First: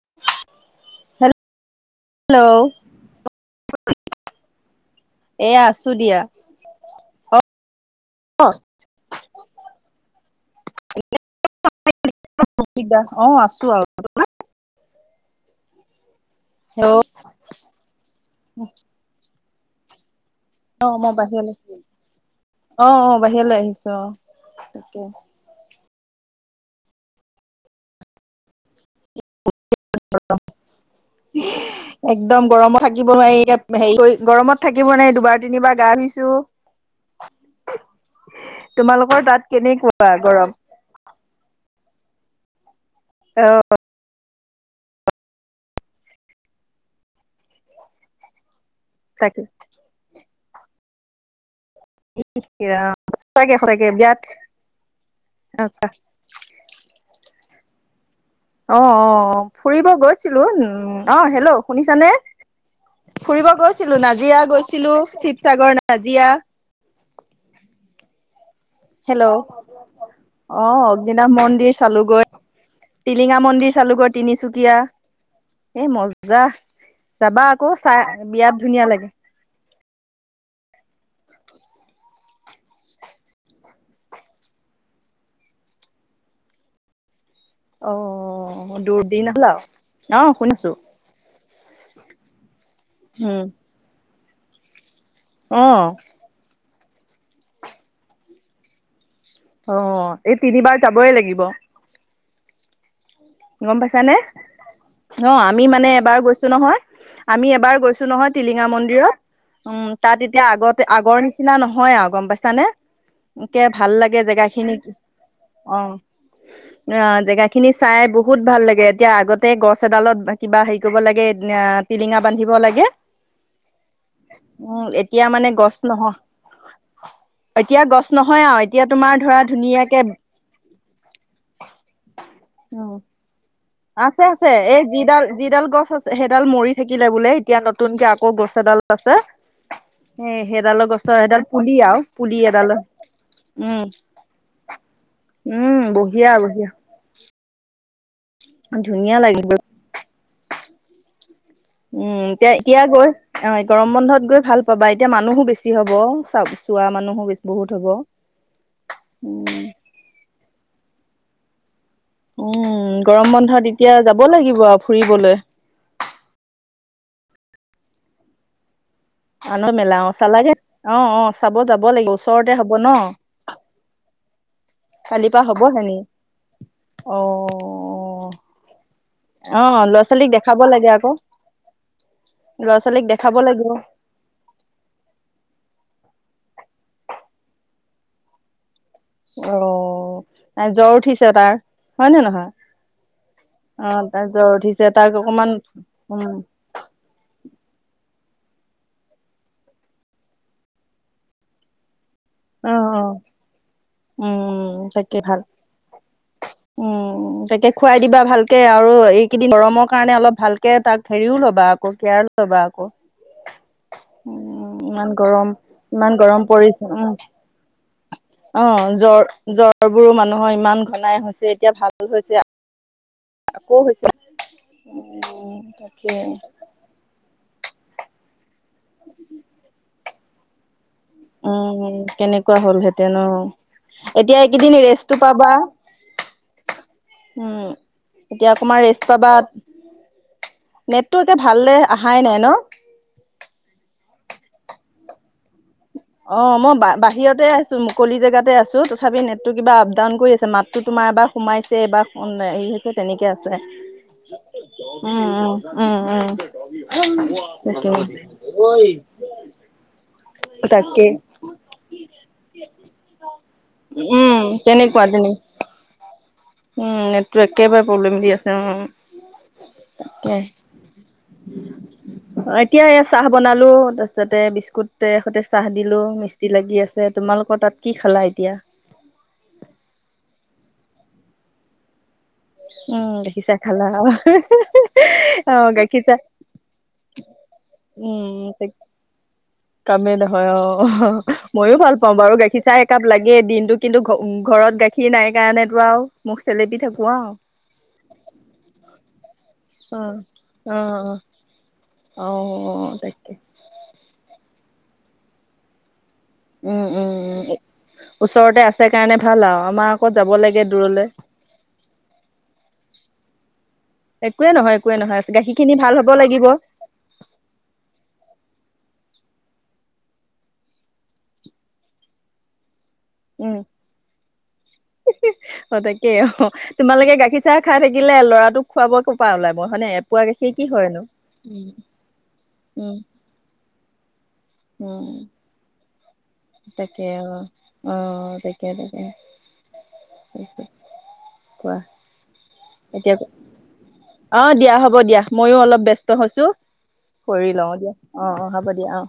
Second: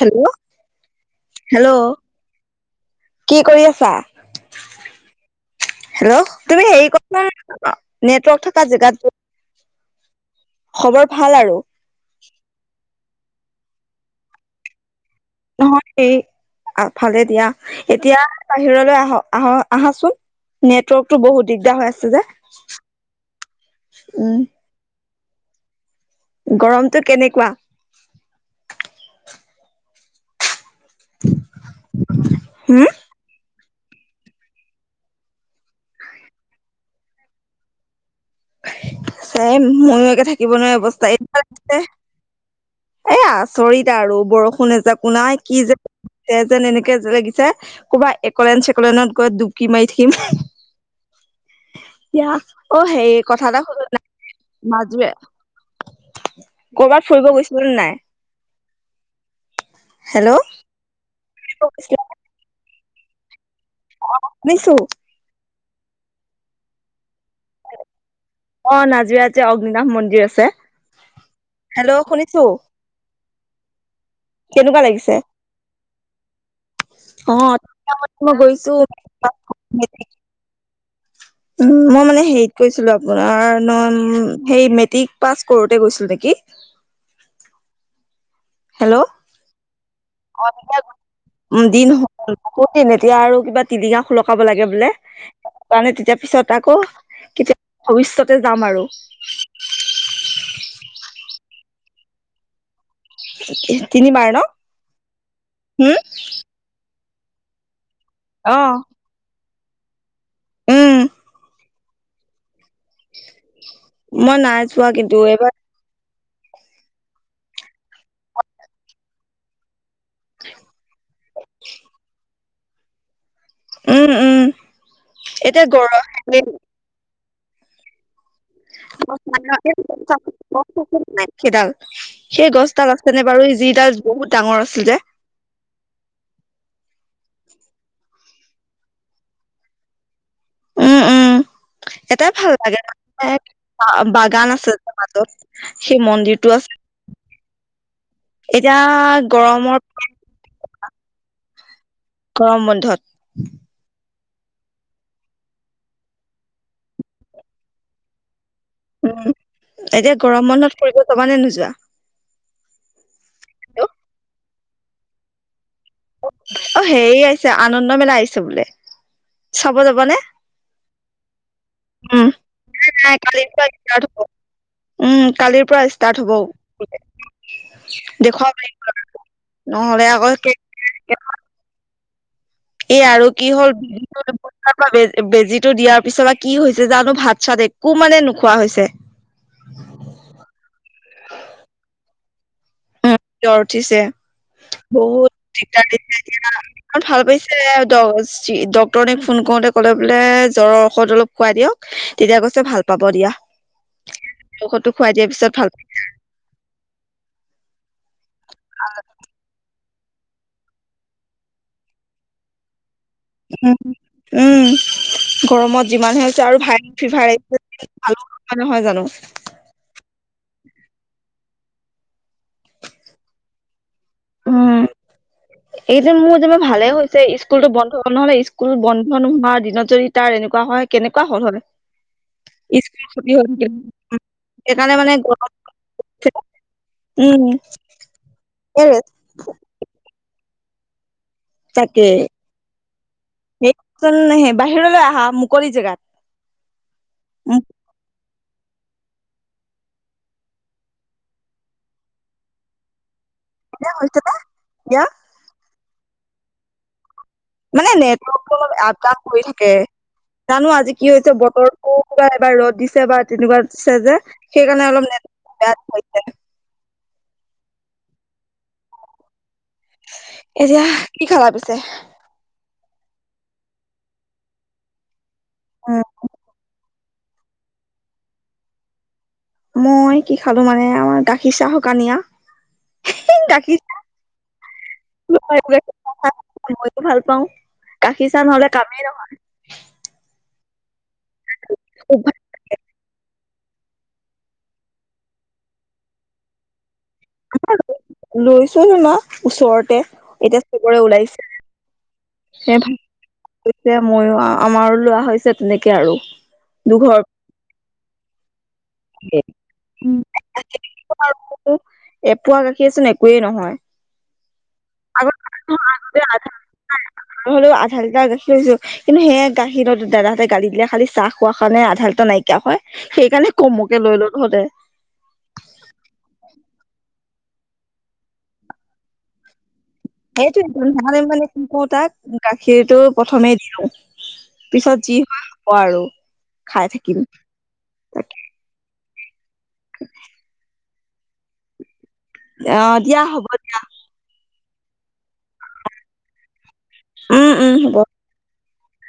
Hello hello. Hello কি কৰি আছা? এয়া আছো দিয়া। হেল্ল' তুমি হেৰি কৰা নেটৱৰ্ক থকা জেগাত যোৱা খবৰ ভাল আৰু অ আছো আৰু তোমাৰ নহয় এই ভালে দিয়া এতিয়া বাহিৰলৈ আহক আহক আহাচোন অ মই নেটৱৰ্কতটো বহুত বাহিৰলৈ দিগদাৰ হৈ আছে যে অ অ বাহিৰলৈ আহিছো অ। উম তাকে গৰমটো কেনেকোৱা একদম গৰমো হম থাকিব নোৱাৰি এতিয়া হেৰি গৰমত থাকিব নাই দুবাৰ তিনিবাৰ গা ধুইছো তোমালোকৰ তাত চাই কেনেকোৱা ময়কে থাকিব গৰম নোৱাৰা অৱস্থা এ অ আচৰিত আৰু বৰষু [unintelligible] ন এজাকো নাই কি যে যেন এনেকে যে লাগিছে ক'ৰবা একলেন চে [unintelligible] কলেনত গৈ তাকে ডুকি মাৰি থাকিম [unintelligible] এতিয়া অ সেই কথা সঁচাকে এটা শুধো সঁচাকে নাই বিৰাট মাজুৰে অ কৰ'বাত ফুৰিব গৈছিলো নাই অ অ অ ফুৰিব হেল্ল' গৈছিলো উ অ হেল্ল' শুনিছো। শুনিছানে ফুৰিব গৈছিলো নাজিৰা গৈছিলো শিৱসাগৰ ন নাজিয়া অ হেল্ল' নাজিৰাত যে অগ্নিনাভ মন্দিৰ আছে। অহ অগ্নীনাথ মন্দিৰ হেল্ল' চালোগৈ শুনিছো টিলিঙা মন্দিৰ চালোগৈ তিনিচুকীয়া কেনেকুৱা লাগিছে? এ মজা অ যাবা আকৌ টিলিঙা চাই মন্দিৰ মই বিৰাট ধুনীয়া লাগে গৈছো উম মই মানে হেৰিত গৈছিলো আপোনাৰ ন হে মেট্ৰিক পাছ কৰোতে গৈছিলো নেকি কি অ দুৰ দিন হ'ল আ অ শুনি আছো [unintelligible] দিন হ'ল ক দিন এতিয়া আৰু কিবা টিলিঙা সলকাব লাগে বোলে [unintelligible] অ সেই কাৰণে তেতিয়া পিছত আকৌ কেতিয়াবা ভৱিষ্যতে যাম আৰু অ' এই তিনিবাৰ যাবই লাগিব। গম পাইছানে তিনিবাৰ ন ন আমি মানে হুম। এবাৰ গৈছো নহয়। আমি এবাৰ গৈছো নহয়। অ। টিলিঙা মন্দিৰত উম তাত এতিয়া আগতে উম আগৰ নিচিনা নহয়। হয় আৰু গম পাইছানে এতিয়া ভাল লাগে। মই জেগা নাই খিনি যোৱা কিন্তু এইবাৰ অ' অ' জেগা খিনি চাই বহুত ভাল লাগে। এতিয়া আগতে গছ ছ এডালত কিবা হেৰি কৰিব লাগে। টিলিঙা বান্ধিব লাগে। উম এতিয়া মানে গছ নহ এতিয়া গছ নহয় এতিয়া তোমাৰ ধৰা ধুনীয়াকে ছ গছ নাই সেইডাল সেই গছডাল উম আছে নে বাৰু। যিডাল আছে বহুত আছে ডাঙৰ আছিল এই যে যিডাল যিডাল গছ আছে। সেইডাল মৰি থাকিলে বোলে। এতিয়া নতুনকে আকৌ গছ এডালো আছে। এ সেইডালৰ উম গছৰ উম সেইডাল পুলি আৰু এটাই পুলি ভাল এডালৰ লাগে উম বাগান আছে যে মাজত উম সেই বঢ়িয়া মন্দিৰটো বঢ়িয়া। আছে এতিয়া ধুনীয়া লাগিব গৰমৰ উম এতিয়া গৰম এতিয়া বন্ধত গৈ অ' গৰম বন্ধত গৈ ভাল পাবা এতিয়া মানুহো বেছি হ'ব চা চোৱা মানুহো বেছ বহুত হ'ব। উম এতিয়া গৰম বন্ধত ফুৰিব যাবা নে নোযোৱা? উম গৰম বন্ধত এতিয়া যাব লাগিব আও ফুৰিবলৈ। অ' হেৰি আহিছে আনন্দ মেলা আহিছে বোলে। আনৰ চাব মেলা অ যবানে চালাগে অ অ চাব যাব লাগিব উম ওচৰতে হ'ব নাই ন নাই কালিৰ পৰা হয় কালিৰ পৰা হ'ব হেনি অ' অ' দেখুৱাব লাগিব ল'ৰা নহলে ছোৱালীক আকৌ দেখাব লাগে আকৌ ল'ৰা এ ছোৱালীক আৰু দেখাব কি লাগিব হ'ল বেজিৰ পৰা বে বেজিটো দিয়াৰ পৰা পিছৰ বা কি হৈছে জানো ভাত চাত একো মানে নোখোৱা হৈছে। অ' জ্বৰ তাৰ উঠিছে তাৰ হয় নে নহয়? জ্বৰ অ উঠিছে তাৰ জ্বৰ উঠিছে তাক অকমান বহুত দিগদাৰ দিছে, উম এতিয়া অলপ ভাল পাইছে। ডক্টোৰনিক ফোন কৰোঁ‌তে ক'লে বোলে, জ্বৰৰ ঔষধ অলপ খুৱাই দিয়ক তেতিয়া কৈছে ভাল পাব দিয়া। উমমম ঔষধটো খুৱাই তাকে দিয়াৰ ভাল পিছত পাব। উমম তাকে খুৱাই দিবা ভালকে আৰু এইকেইদিন গৰমৰ কাৰণে অলপ ভালকে তাক হেৰিও ল'বা। আকৌ কেয়াৰো ল'বা আক। উ উম ইমান গৰম গৰমত ইমান যিমানহে হৈছে গৰম আৰু পৰিছে ভাইৰেল উম। ফিভাৰ আহিছে ভালো কথা অ' নহয় জানো। জ্বৰ জ্বৰ বোৰো মানুহ অ' ইমান ঘনাই হৈছে। এতিয়া ভালো হৈছে আকৌ হৈছে। উম এই যে তাকে মোৰ যে ভালেই হৈছে। স্কুলতো বন্ধ হল, নহ'লে স্কুল বন্ধ নোহোৱা দিনত যদি তাৰ এনেকুৱা হয়, কেনেকুৱা হ'ল হ'লে, উম কেনেকুৱা স্কুল হ'লহেঁতেন অ খতি হ'ল হ'লে এতিয়া এইকেইদিন সেইকাৰণে ৰেষ্টটো মানে- পাবা [unintelligible] উম এতিয়া অকমান সেই ৰেষ্ট পাবা, নেট টো এতিয়া ভাললে তাকে অহাই নাই ন? নাহে বাহিৰলৈ আহা মুকলি জেগাত। অ' মই বা বাহিৰতে আছো, মুকলি জেগাতে আছো আছো তথাপিও নেটটো কিবা আপ ডাউন কৰি আছে, মাতটো তোমাৰ এবাৰ সোমাইছে এইবাৰ হেৰি হৈছে তেনেকে আছে। হৈছে নে এতিয়া উম উম উম উম। মানে তাকে নেটৱৰ্কটো অলপ আপডাউন কৰি থাকে। জানো আজি তাকে কি হৈছে বতৰটো কিবা এবাৰ ৰ'দ দিছে। এবাৰ তেনেকুৱা দিছে যে, উম সেইকাৰণে তেনেকুৱা অলপ নেট তেনে [unintelligible] উম নেটটোৱে একেবাৰে প্ৰব্লেম দি আছে উম। তাকে। এতিয়া কি খাবা পিছে? এতিয়া এয়া চাহ বনালো তাৰপিছতে বিস্কুটতে সৈতে চাহ দিলোঁ উম মিস্ত্ৰী লাগি আছ তোমালোকৰ তাত কি খালা এতিয়া? মই কি খালো মানে আমাৰ গাখীৰ চাহ শুকানিয়া। গাখীৰ চাহ, অ গাখীৰ চাহ [unintelligible] মইয়ো ভাল পাওঁ। গাখীৰ চাহ নহলে কামেই নহয়। কামে নহয় অ', মইয়ো ভাল পাওঁ নহয় বাৰু গাখীৰ চাহ একাপ লাগেই দিন টো কিন্তু ঘৰত গাখীৰ নাই কাৰণেতো আৰু মুখ চেলেকি থাক আমাৰো লৈছো যেনিবা ওচৰতে, অ এতিয়া অ চবৰে ওলাইছে। অ সেয়ে, অ ভাল তাকে হৈছে মইয়ো আমাৰো লোৱা হৈছে তেনেকে আৰু। উম, উম, দুঘৰ উম, ওচৰতে আ ছে কাৰণে ভাল আৰু আমাৰ আকৌ উম যাব লাগে দূৰলে। কোৱেই নহয়। একোৱে নহয় একোৱে নহয় আগত গাখীৰ খিনি ভাল হ'ব লাগিব। মই বোলো আধা লিটাৰ গাখীৰ জ কিন্তু সেয়া গাখীৰৰ দ দাদাহঁতে গালি দিলে খালি চাহ খোৱাৰ কাৰণে আধা লিটাৰ নাইকিয়া হয় সেইকাৰণে উম মোকে লৈ ল' তহঁতে। অ তাকে অ তোমালোকে গাখীৰ চাহ খাই থাকিলে ল'ৰাটোক খোৱাব ক'ৰ পৰা ওলাব হয় নে? এপোৱা গাখীৰ কি সেইটোৱেটো হয়নো আগতে মানে কি উম কৰো তাক, উম গাখীৰটো প্ৰথমে দি লওঁ। পিছত যি উম হয় হব আৰু। খাই তাকে থাকিম অ', অ, তাকে তাকে। কোৱা, অ এতিয়া দিয়া হ'ব দিয়া অ', দিয়া হ হ'ব দিয়া মইয়ো অলপ ব্যস্ত হৈছো, কৰি উম লওঁ উম দিয়া, হ'ব অ', অ হ'ব দিয়া। অ',